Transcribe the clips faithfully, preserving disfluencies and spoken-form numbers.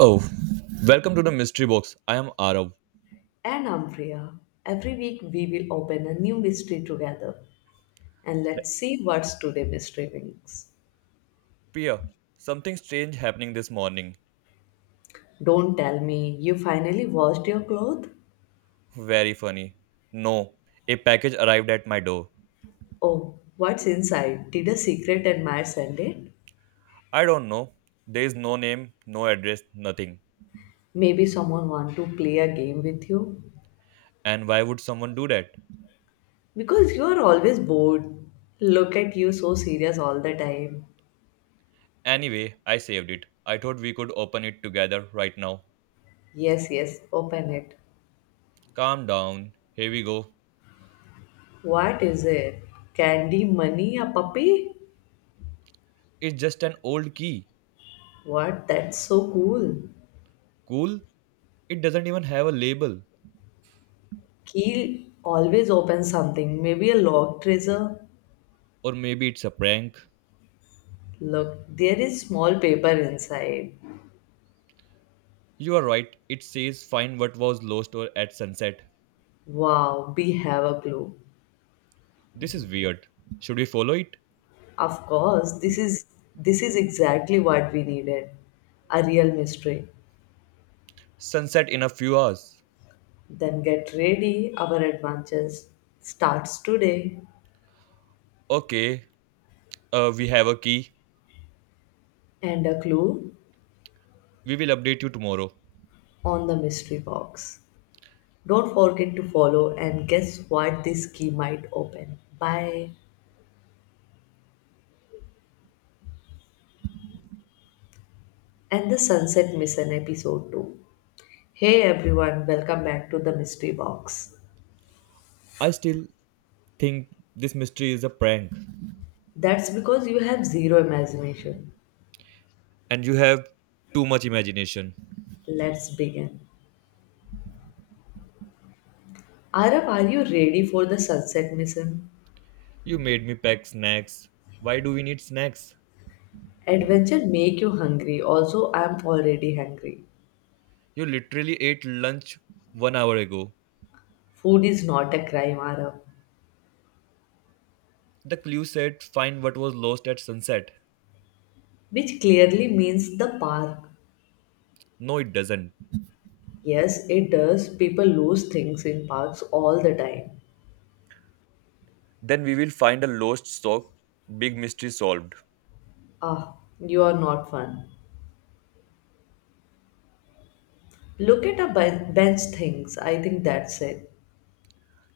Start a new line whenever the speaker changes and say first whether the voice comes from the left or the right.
right: Oh, welcome to the mystery box. I am Arav.
left: And Ampriya, every week we will open a new mystery together and let's see what's today mystery brings.
right: Pia, something strange happening this morning.
left: Don't tell me you finally washed your clothes?
right: Very funny. No, a package arrived at my door.
left: Oh, what's inside? Did a secret admirer send it?
right: I don't know. There is no name, no address, nothing.
left: Maybe someone want to play a game with you?
right: And why would someone do that?
left: Because you are always bored. Look at you so serious all the time.
right: Anyway, I saved it. I thought we could open it together right now.
left: Yes, yes, open it.
right: Calm down. Here we go.
left: What is it? Candy, money, a puppy?
right: It's just an old key.
left: What? That's so cool.
right: Cool? It doesn't even have a label.
left: Keel always opens something, maybe a locked treasure.
right: Or maybe it's a prank.
left: Look, there is small paper inside.
right: You are right. It says find what was lost or at sunset.
left: Wow, we have a clue.
right: This is weird. Should we follow it?
left: Of course, this is this is exactly what we needed. A real mystery.
right: Sunset in a few hours.
left: Then get ready, our adventures starts today.
right: Okay, uh, we have a key.
left: And a clue
right: We will update you tomorrow.
left: on the mystery box. Don't forget to follow and guess what this key might open. Bye. And the Sunset Mission Episode two. Hey everyone, welcome back to the Mystery Box.
right: I still think this mystery is a prank.
left: That's because you have zero imagination.
right: And you have too much imagination.
left: Let's begin. Arab, are you ready for the Sunset Mission?
right: You made me pack snacks. Why do we need snacks?
left: Adventure make you hungry. Also, I am already hungry.
right: You literally ate lunch one hour ago.
left: Food is not a crime, Arab,
right: The clue said find what was lost at sunset.
left: which clearly means the park.
right: No, it doesn't.
left: Yes, it does. People lose things in parks all the time.
right: Then we will find a lost sock. Big mystery solved.
left: Ah, you are not fun. Look at a ben- bench things. I think that's it.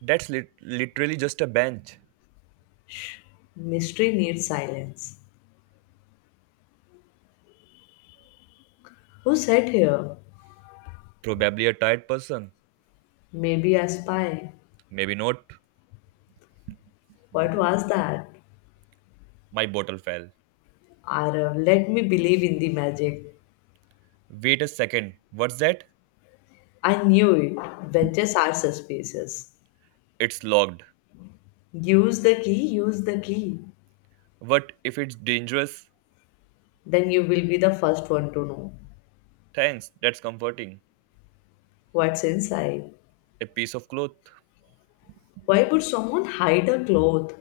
right: That's lit- literally just a bench.
left: Mystery needs silence. Who sat here?
right: Probably a tired person.
left: Maybe a spy.
right: Maybe not.
left: What was that?
right: My bottle fell.
left: Or uh, Let me believe in the magic.
right: Wait a second. What's that?
left: I knew it. Benches are suspicious.
right: It's locked.
left: Use the key, use the key.
right: What if it's dangerous?
left: Then you will be the first one to know
right: Thanks. That's comforting.
left: what's inside.
right: A piece of cloth
left: Why would someone hide a cloth?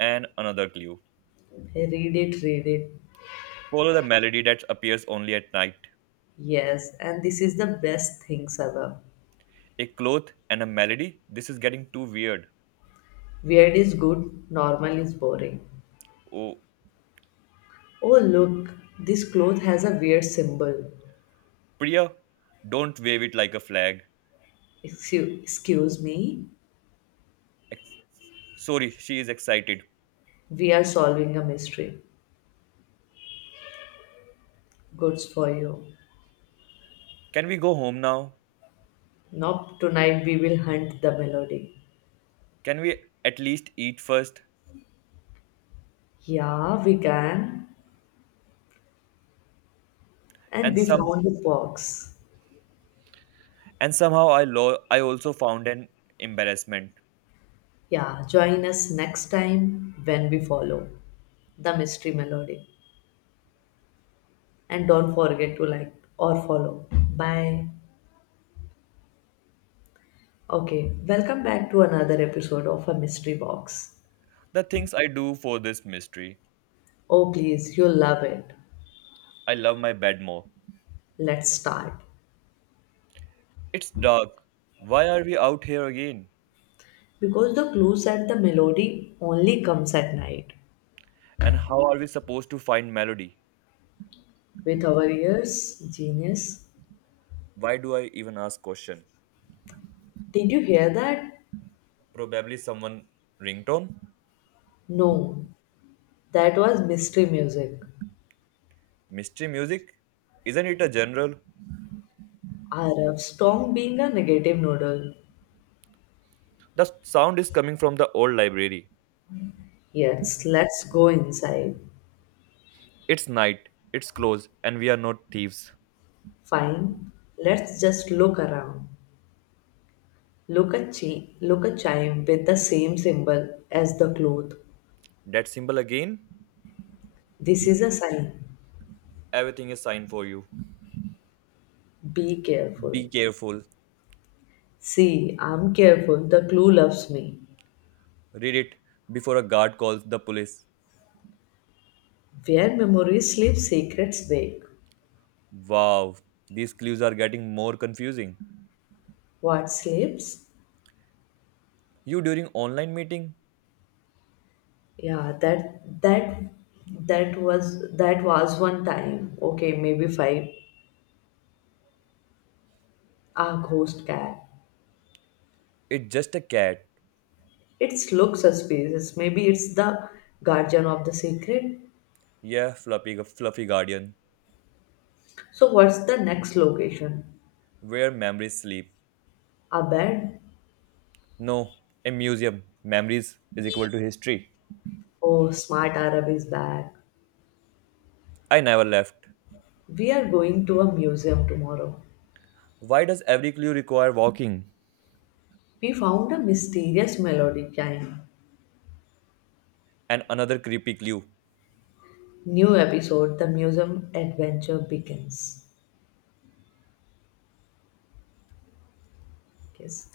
right: and another clue.
left: Read it, read it.
right: Follow the melody that appears only at night.
left: Yes, and this is the best things ever.
right: A cloth and a melody? This is getting too weird.
left: Weird is good, normal is boring.
right: Oh,
left: Oh, look, this cloth has a weird symbol.
right: Priya, don't wave it like a flag.
left: Excuse, excuse me.
right: Ex- Sorry, she is excited.
left: We are solving a mystery. Goods for you.
right: Can we go home now?
left: Nope, tonight we will hunt the melody.
right: Can we at least eat first?
left: Yeah, we can. And
right: And
left: we
right: some
left: found the box.
right: And somehow I lo- I also found an embarrassment.
left: Yeah, join us next time when we follow the mystery melody. And don't forget to like or follow. Bye. Okay, welcome back to another episode of A Mystery Box.
right: The things I do for this mystery.
left: Oh, please, you'll love it.
right: I love my bed more.
left: Let's start.
right: It's dark. Why are we out here again?
left: Because the clue said the melody only comes at night.
right: And how are we supposed to find melody?
left: With our ears. Genius.
right: Why do I even ask question?
left: Did you hear that?
right: Probably someone ringtone?
left: No, that was mystery music.
right: Mystery music? Isn't it a general?
left: Arab strong being a negative noodle.
right: The sound is coming from the old library.
left: Yes, let's go inside.
right: It's night, it's closed, and we are not thieves.
left: Fine, let's just look around. Look at chi- look a chime with the same symbol as the cloth.
right: That symbol again?
left: This is a sign.
right: Everything is signed for you.
left: Be careful.
right: Be careful.
left: See, I'm careful. The clue loves me.
right: Read it before a guard calls the police.
left: Where memory sleeps, secrets wake.
right: Wow, these clues are getting more confusing.
left: What sleeps?
right: You during online meeting?
left: Yeah, that that that was that was one time. Okay, maybe five. A ghost cat.
right: It's just a cat.
left: It's looks suspicious. Maybe it's the guardian of the secret.
right: Yeah, fluffy, fluffy guardian.
left: So what's the next location?
right: Where memories sleep.
left: A bed?
right: No, a museum. Memories is equal to history.
left: Oh, smart Arab is back.
right: I never left.
left: We are going to a museum tomorrow.
right: Why does every clue require walking?
left: We found a mysterious melody chime.
right: And another creepy clue.
left: New episode, the museum adventure begins. Yes.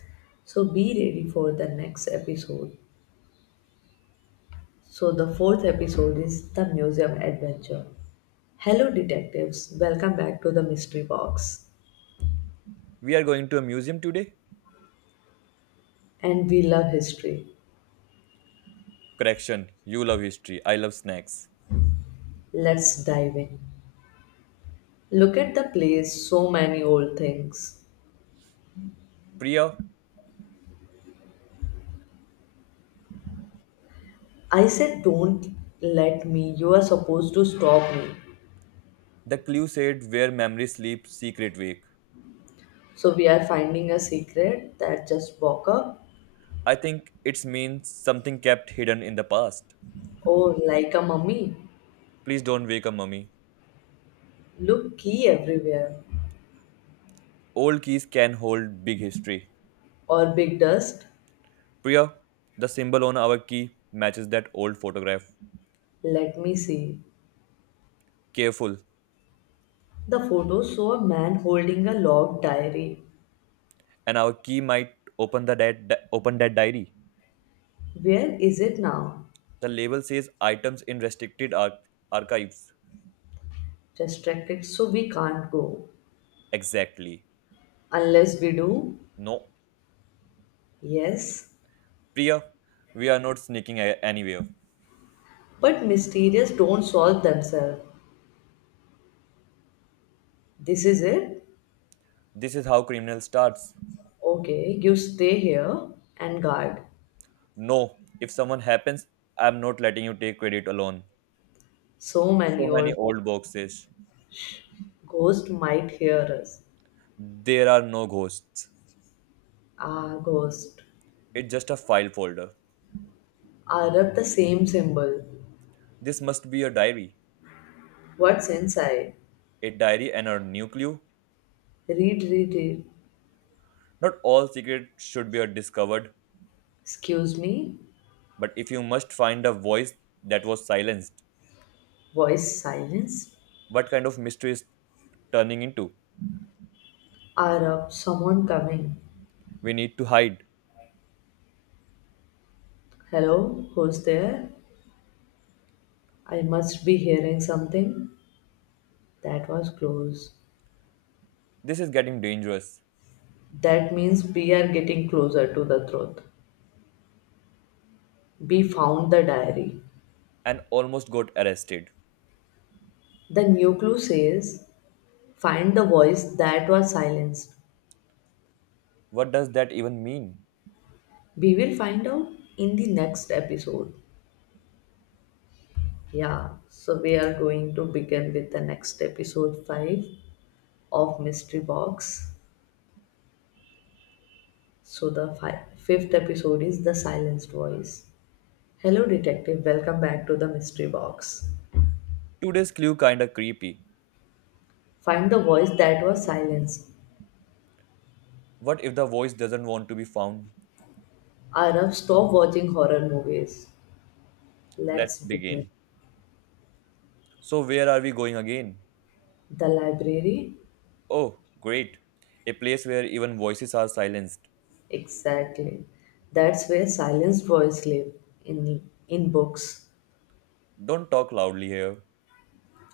left: So be ready for the next episode. So, the fourth episode is The Museum Adventure. Hello, detectives. Welcome back to the Mystery Box.
right: We are going to a museum today?
left: And we love history.
right: Correction, you love history. I love snacks.
left: Let's dive in. Look at the place, so many old things.
right: Priya,
left: I said, Don't let me. You are supposed to stop me.
right: the clue said where memory sleep secret week.
left: So, we are finding a secret that just woke up.
right: I think it means something kept hidden in the past.
left: Oh, like a mummy.
right: Please don't wake up, mummy.
left: Look, key everywhere.
right: Old keys can hold big history.
left: Or big dust.
right: Priya, the symbol on our key matches that old photograph.
left: Let me see.
right: Careful,
left: The photos show a man holding a log diary.
right: and our key might open the di- di- open that diary.
left: Where is it now?
right: The label says items in restricted ar- archives.
left: Distracted, so we can't go.
right: Exactly.
left: Unless we do.
right: No,
left: Yes.
right: Priya, we are not sneaking a- anywhere.
left: But mysterious don't solve themselves. This is it?
right: This is how criminal starts.
left: Okay, you stay here and guard.
right: No, if someone happens, I'm not letting you take credit alone.
left: So many
right: So many
left: old
right: old boxes.
left: ghost might hear us.
right: There are no ghosts.
left: Ah, ghost.
right: It's just a file folder.
left: Are up the same symbol.
right: This must be a diary.
left: What's inside?
right: A diary and a new clue.
left: Read, read, read.
right: Not all secrets should be discovered,
left: Excuse me.
right: but if you must find a voice that was silenced,
left: Voice silenced.
right: what kind of mystery is turning into?
left: Are up someone coming.
right: We need to hide.
left: Hello, who's there? I must be hearing something. That was close.
right: This is getting dangerous.
left: That means we are getting closer to the truth. We found the diary.
right: And almost got arrested.
left: The new clue says find the voice that was silenced.
right: What does that even mean?
left: We will find out in the next episode. Yeah, so we are going to begin with the next episode five of Mystery Box. So the fi- fifth episode is the silenced voice. Hello, detective. Welcome back to the mystery box.
right: Today's clue kinda creepy.
left: Find the voice that was silenced.
right: What if the voice doesn't want to be found?
left: Arav, stop watching horror movies.
right: Let's
left: Let's begin.
right: begin. So where are we going again?
left: The library?
right: Oh, great. A place where even voices are silenced.
left: Exactly. That's where silenced boys live in in books.
right: Don't talk loudly here.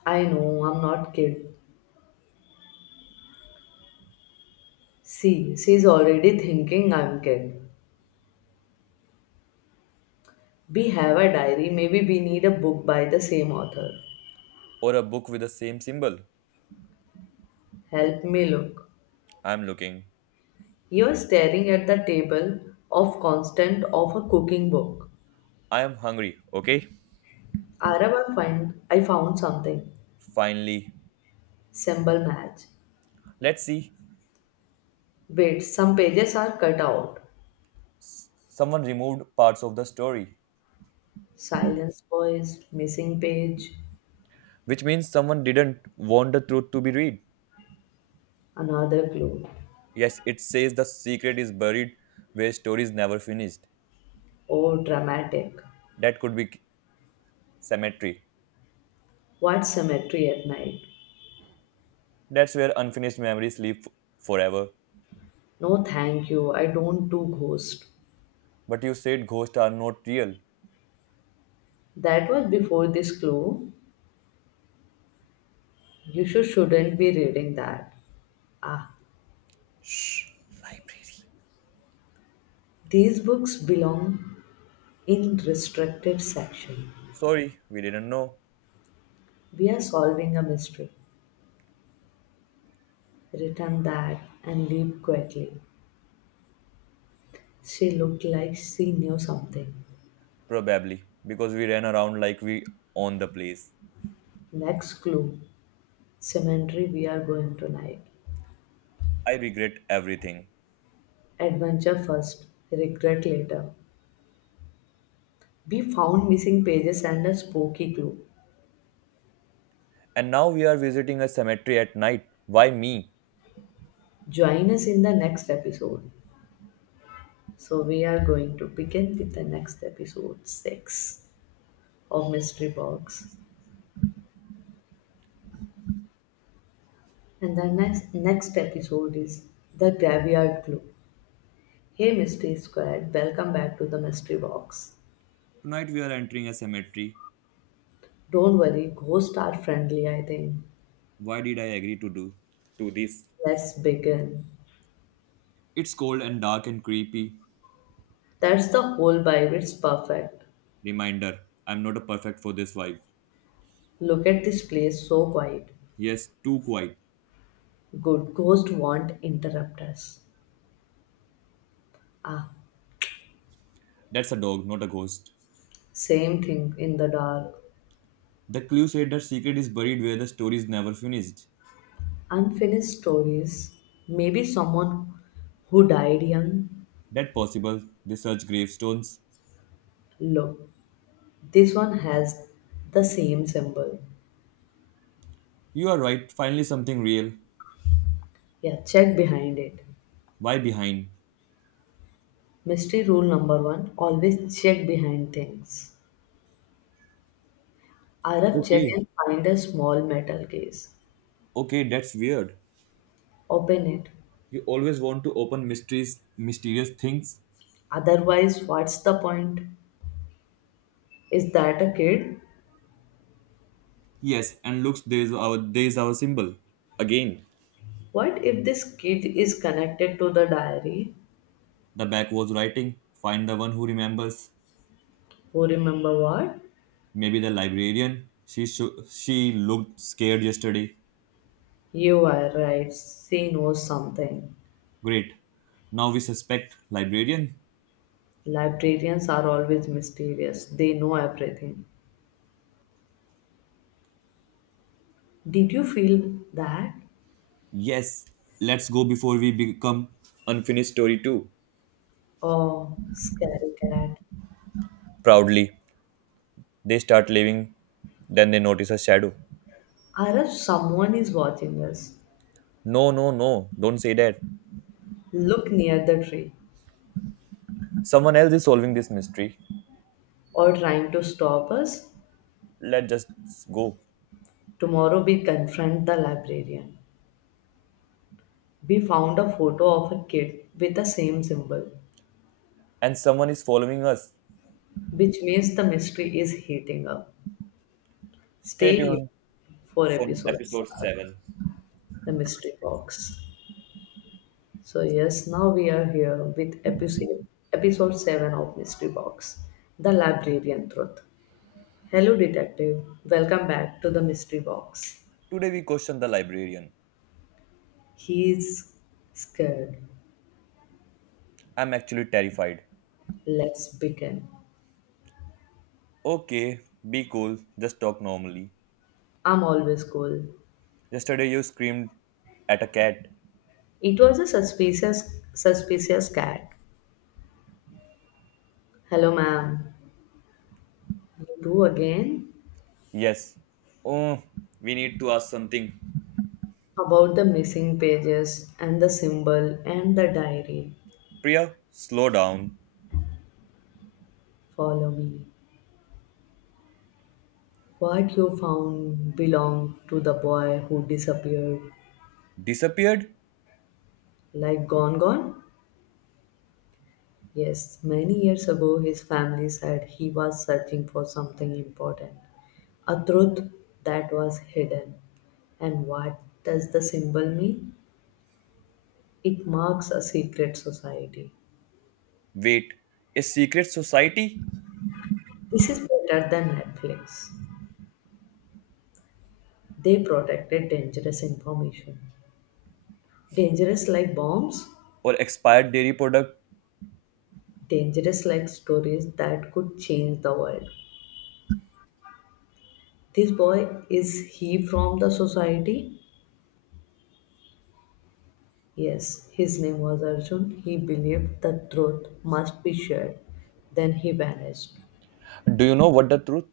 left: I know, I'm not kid. See, she's already thinking I'm kid. We have a diary, maybe we need a book by the same author.
right: Or a book with the same symbol.
left: Help me look.
right: I'm looking.
left: You're staring at the table of constant of a cooking book.
right: I am hungry, okay?
left: Arab, I find I found something.
right: Finally.
left: Symbol match.
right: Let's see.
left: Wait, some pages are cut out.
right: S- Someone removed parts of the story.
left: Silence voice, missing page,
right: Which means someone didn't want the truth to be read.
left: another clue.
right: Yes, it says the secret is buried where stories never finished.
left: Oh, dramatic.
right: That could be cemetery.
left: What cemetery at night?
right: That's where unfinished memories live f- forever.
left: No, thank you. I don't do ghost.
right: But you said ghosts are not real.
left: That was before this clue. You sure shouldn't be reading that. Ah,
right: Shh, library.
left: these books belong in restricted section.
right: Sorry, we didn't know.
left: We are solving a mystery. Return that and leave quickly. She looked like she knew something.
right: Probably because we ran around like we own the place.
left: Next clue. Cemetery we are going tonight.
right: I regret everything.
left: Adventure first, regret later. We found missing pages and a spooky clue.
right: And now we are visiting a cemetery at night. Why me?
left: Join us in the next episode. So we are going to begin with the next episode six of Mystery Box. And the next next episode is The Graveyard Clue. Hey Mystery Squad, welcome back to the Mystery Box.
right: Tonight we are entering a cemetery.
left: Don't worry, ghosts are friendly, I think.
right: Why did I agree to do to this?
left: Let's begin.
right: It's cold and dark and creepy.
left: That's the whole vibe, it's perfect.
right: Reminder, I'm not a perfect for this vibe.
left: Look at this place, so quiet.
right: Yes, too quiet.
left: Good ghost won't interrupt us. Ah,
right: That's a dog, not a ghost.
left: same thing in the dark.
right: The clue said that secret is buried where the story is never finished.
left: Unfinished stories. Maybe someone who died young.
right: That possible. They search gravestones.
left: Look, this one has the same symbol.
right: You are right, finally something real.
left: Yeah, check behind it.
right: Why behind?
left: Mystery rule number one always check behind things. R F check
right: Okay,
left: and find a small metal case.
right: okay, that's weird.
left: Open it.
right: You always want to open mysteries, mysterious things.
left: Otherwise, what's the point? Is that a kid?
right: Yes, and looks, there's our there's our symbol. Again,
left: What if this kid is connected to the diary?
right: the back was writing. Find the one who remembers.
left: Who remember what?
right: Maybe the librarian. She sho- she looked scared yesterday.
left: You are right. She knows something.
right: Great. Now we suspect librarian.
left: Librarians are always mysterious. They know everything. Did you feel that?
right: Yes, let's go before we become unfinished story too.
left: Oh, scary cat.
right: Proudly, they start leaving. Then they notice a shadow.
left: Or someone is watching us,
right: No, no, no! Don't say that.
left: look near the tree
right: Someone else is solving this mystery.
left: or trying to stop us.
right: Let's just go.
left: Tomorrow we confront the librarian. We found a photo of a kid with the same symbol,
right: And someone is following us.
left: which means the mystery is heating up.
right: Stay
left: Stay
right: tuned
left: tuned for
right: for
left: episodes
right: episode
left: are
right: seven.
left: the mystery box. So yes, now we are here with episode episode seven of Mystery Box, the librarian truth. Hello, detective. Welcome back to the mystery box.
right: Today we question the librarian.
left: He's scared.
right: I'm actually terrified.
left: Let's begin.
right: Okay, be cool. Just talk normally.
left: I'm always cool.
right: Yesterday you screamed at a cat.
left: It was a suspicious, suspicious cat. Hello, ma'am. You do again?
right: Yes. Oh, we need to ask something.
left: About the missing pages and the symbol and the diary.
right: Priya, slow down.
left: Follow me. What you found belonged to the boy who disappeared.
right: Disappeared?
left: Like Gone Gone? Yes, many years ago his family said he was searching for something important, a truth that was hidden. And what does the symbol mean? It marks a secret society.
right: Wait, a secret society?
left: This is better than Netflix. They protected dangerous information. Dangerous like bombs,
right: Or expired dairy product?
left: dangerous like stories that could change the world. This boy, is he from the society? Yes, his name was Arjun. He believed the truth must be shared. Then he vanished.
right: Do you know what the truth?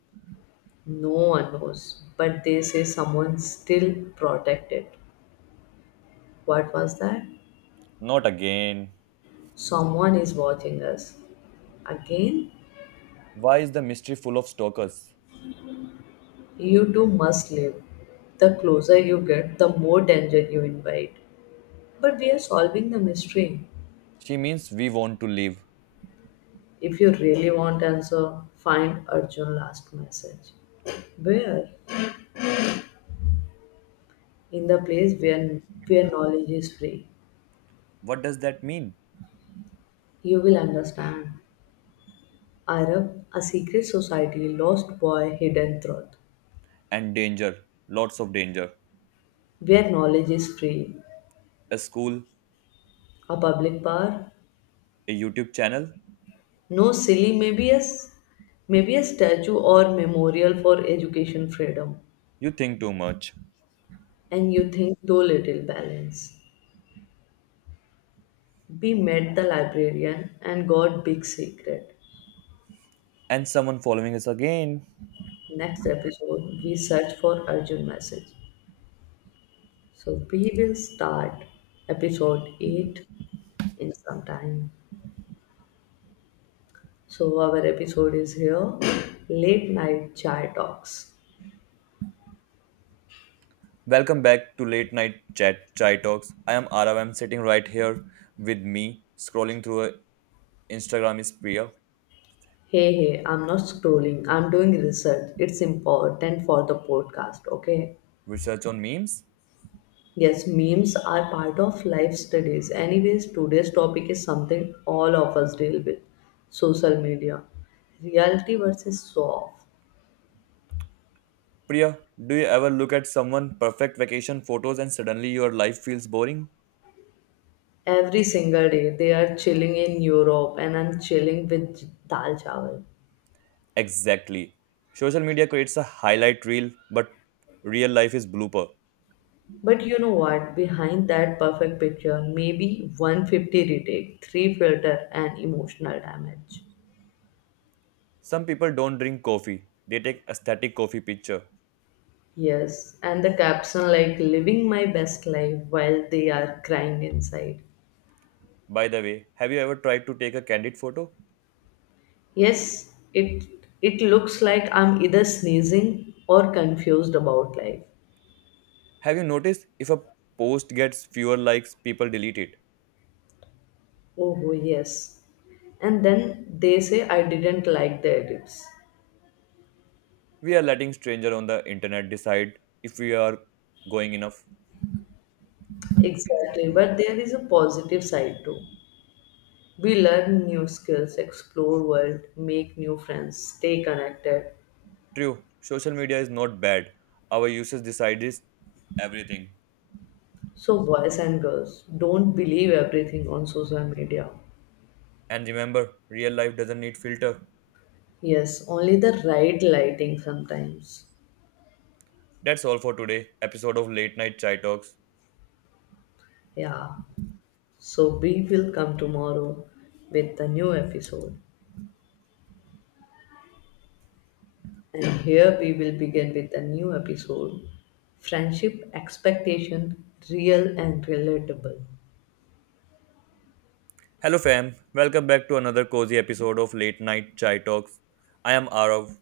left: No one knows, but they say someone still protected. What was that?
right: Not again.
left: Someone is watching us. Again,
right: Why is the mystery full of stalkers?
left: you two must live. The closer you get, the more danger you invite. But we are solving the mystery.
right: She means we want to leave.
left: If you really want answer, find Arjun last message. Where? In the place where, where knowledge is free.
right: What does that mean?
left: You will understand. Arab, a secret society, lost boy, hidden truth.
right: And danger, lots of danger.
left: Where knowledge is free,
right: A school,
left: a public power.
right: a YouTube channel?
left: No silly, maybe a, s- maybe a statue or memorial for education freedom.
right: You think too much.
left: And you think though little balance. We met the librarian and got big secret.
right: And someone following us again.
left: Next episode, we search for Arjun message. So we will start episode eight in some time. So our episode is here Late Night Chai Talks.
right: Welcome back to Late Night Chat Chai Talks. I am Arav. I'm sitting right here with me, scrolling through a- Instagram is Priya.
left: Hey, hey, I'm not scrolling, I'm doing research. It's important for the podcast, okay?
right: Research on memes?
left: Yes, memes are part of life studies. Anyways, today's topic is something all of us deal with social media. Reality versus soft.
right: Priya, do you ever look at someone perfect vacation photos and suddenly your life feels boring?
left: Every single day, they are chilling in Europe, and I'm chilling with dal chawal.
right: Exactly. Social media creates a highlight reel, but real life is blooper.
left: But you know what? Behind that perfect picture, maybe a hundred fifty retake, three filter, and emotional damage.
right: Some people don't drink coffee. They take aesthetic coffee picture.
left: Yes, and the caption like living my best life while they are crying inside.
right: By the way, have you ever tried to take a candid photo?
left: Yes, it it looks like I'm either sneezing or confused about life.
right: Have you noticed if a post gets fewer likes, people delete it?
left: Oh yes. And then they say I didn't like the edits.
right: We are letting stranger on the internet decide if we are going enough.
left: Exactly, but there is a positive side too. We learn new skills, explore world, make new friends, stay connected.
right: True, social media is not bad. Our users decide this everything.
left: So boys and girls, don't believe everything on social media.
right: And remember, real life doesn't need filter.
left: Yes, only the right lighting sometimes.
right: That's all for today. Episode of Late Night Chai Talks.
left: Yeah. So we will come tomorrow with a new episode. And here we will begin with a new episode. Friendship expectation real and relatable.
right: Hello, fam. Welcome back to another cozy episode of Late Night Chai Talks. I am Arav.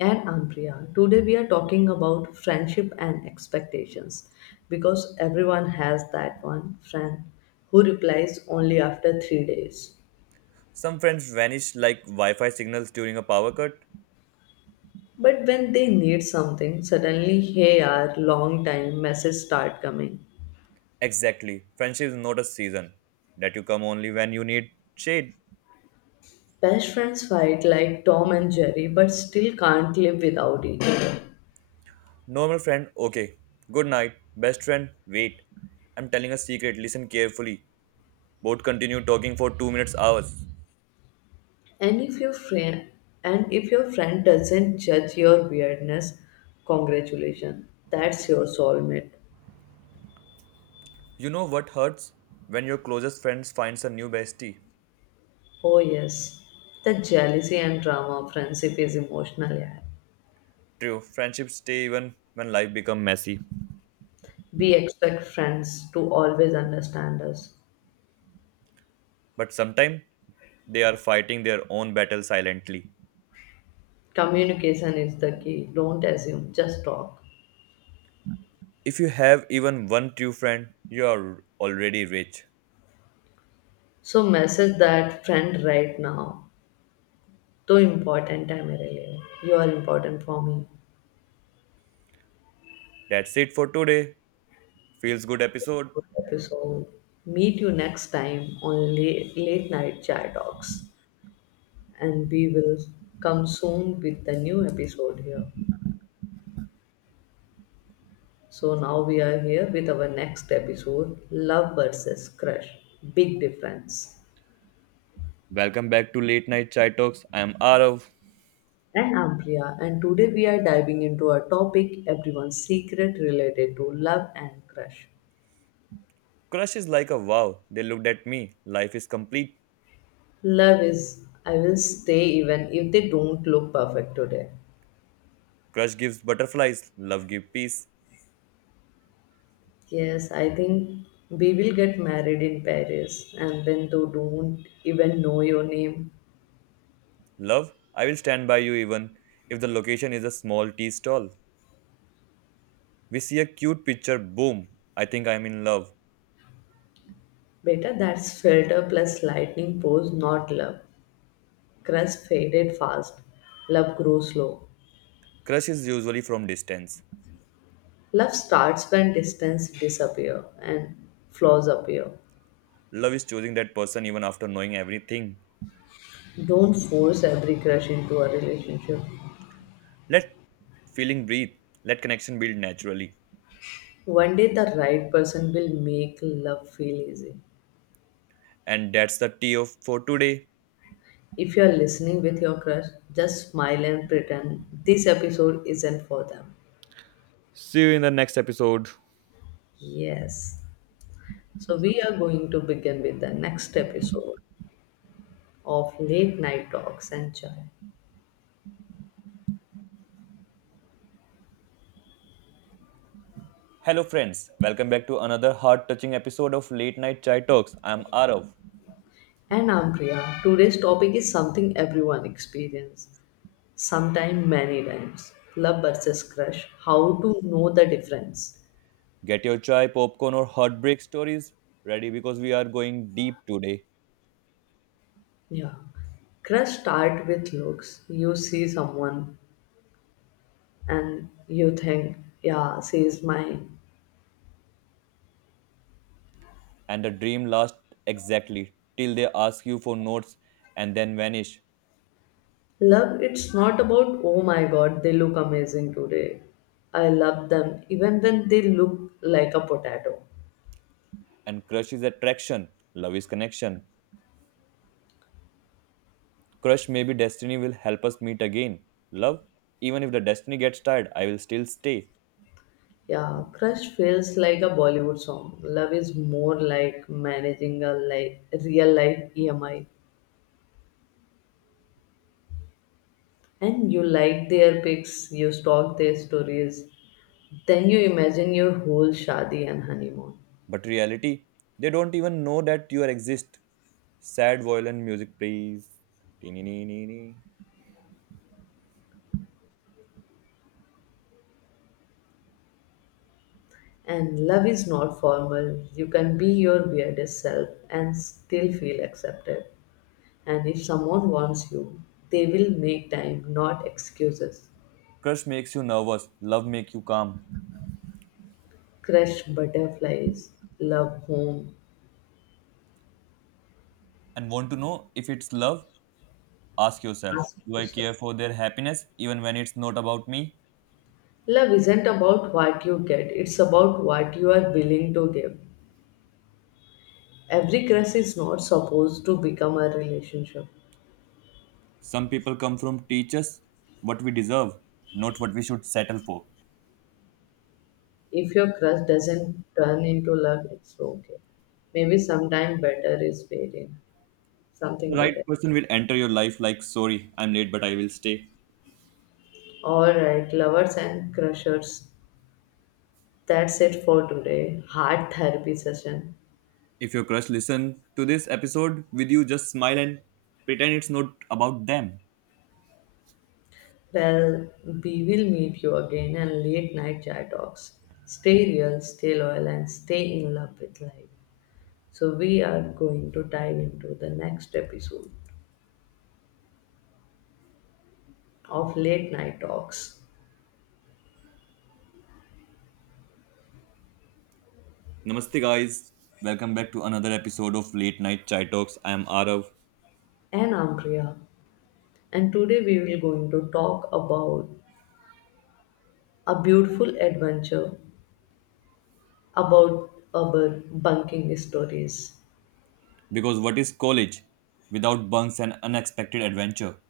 left: And Ampriya, today we are talking about friendship and expectations because everyone has that one friend who replies only after three days.
right: Some friends vanish like Wi Fi signals during a power cut.
left: But when they need something, suddenly, hey, our long time messages start coming.
right: Exactly. Friendship is not a season that you come only when you need shade.
left: Best friends fight like Tom and Jerry, but still can't live without each other.
right: Normal friend, okay. Good night. Best friend, wait. I'm telling a secret, listen carefully. Both continue talking for two minutes hours.
left: And if your friend and if your friend doesn't judge your weirdness, congratulations, that's your soulmate.
right: You know what hurts? When your closest friends finds a new bestie.
left: Oh, yes. The jealousy and drama of friendship is emotional. Yeah.
right: True, friendships stay even when life become messy.
left: We expect friends to always understand us.
right: But sometimes. They are fighting their own battle silently.
left: Communication is the key. Don't assume, just talk.
right: If you have even one true friend, you are already rich.
left: So, message that friend right now. Too important, I'm really. You are important for me.
right: That's it for today. Feels good episode.
left: Good episode. Meet you next time on late, late night chat talks. And we will come soon with the new episode here. So now we are here with our next episode Love versus Crush Big Difference.
right: Welcome back to Late Night Chai Talks. I am Arav.
left: And I'm Priya, and today we are diving into a topic everyone's secret related to love and crush.
right: Crush is like a wow. They looked at me. Life is complete.
left: Love is, I will stay even if they don't look perfect today.
right: Crush gives butterflies. Love gives peace.
left: Yes, I think we will get married in Paris and when they don't even know your name.
right: Love, I will stand by you even if the location is a small tea stall. We see a cute picture. Boom. I think I'm in love.
left: Better that's filter plus lightning pose, not love. Crush faded fast, love grows slow.
right: Crush is usually from distance.
left: Love starts when distance disappear and flaws appear.
right: Love is choosing that person even after knowing everything.
left: Don't force every crush into a relationship.
right: Let feeling breathe, let connection build naturally.
left: One day the right person will make love feel easy.
right: And that's the tea of for today.
left: If you're listening with your crush, just smile and pretend this episode isn't for them.
right: See you in the next episode.
left: Yes. So we are going to begin with the next episode of Late Night Talks and Chai.
right: Hello, friends. Welcome back to another heart touching episode of Late Night Chai Talks. I'm Arav.
left: And I'm Priya. Today's topic is something everyone experiences Sometime many times. Love versus crush. How to know the difference?
right: Get your chai, popcorn, or heartbreak stories ready because we are going deep today.
left: Yeah. Crush start with looks. You see someone and you think, yeah, she is mine.
right: And the dream lasts exactly till they ask you for notes and then vanish.
left: Love, it's not about, oh my god, they look amazing today. I love them even when they look like a potato.
right: And crush is attraction, love is connection. Crush, maybe destiny will help us meet again. Love, even if the destiny gets tired, I will still stay.
left: Yeah, crush feels like a Bollywood song. Love is more like managing a like real life E M I. And you like their pics, you stalk their stories, then you imagine your whole shadi and honeymoon.
right: But reality, they don't even know that you are exist. Sad violin music please. Tee-nee-nee-nee-nee.
left: And love is not formal. You can be your weirdest self and still feel accepted. And if someone wants you, they will make time, not excuses.
right: Crush makes you nervous, love makes you calm.
left: Crush butterflies, love home,
right: And want to know if it's love? Ask yourself,
left: ask
right: do I
left: yourself.
right: care for their happiness even when it's not about me?
left: Love isn't about what you get, it's about what you are willing to give. Every crush is not supposed to become a relationship.
right: Some people come from teachers, what we deserve, not what we should settle for.
left: If your crush doesn't turn into love, it's okay. Maybe sometime better is waiting.
right: The
left: Something
right: right
left: better.
right: person will enter your life like, sorry, I'm late, but I will stay.
left: Alright, lovers and crushers. That's it for today. Heart therapy session.
right: If your crush listen to this episode with you, just smile and pretend it's not about them.
left: Well, we will meet you again in late night chat talks. Stay real, stay loyal, and stay in love with life. So, we are going to dive into the next episode of Late Night Talks
right: Namaste guys. Welcome back to another episode of Late Night Chai Talks. I am Arav.
left: and Ampriya. And today we will going to talk about a beautiful adventure about our bunking stories.
right: Because what is college without bunks and unexpected adventure?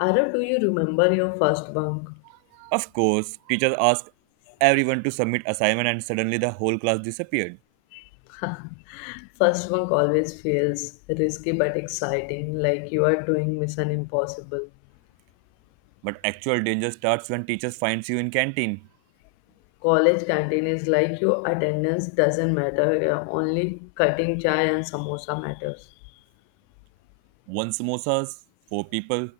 left: Ara, do you remember your first bunk?
right: Of course, teachers ask everyone to submit assignment and suddenly the whole class disappeared.
left: First bunk always feels risky but exciting, like you are doing Mission Impossible.
right: But actual danger starts when teachers finds you in canteen.
left: College canteen is like your attendance doesn't matter, yeah, only cutting chai and samosa matters.
right: One samosas, four people,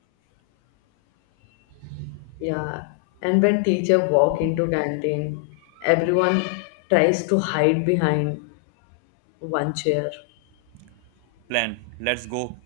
left: Yeah, and when teacher walk into canteen, everyone tries to hide behind one chair.
right: plan, let's go.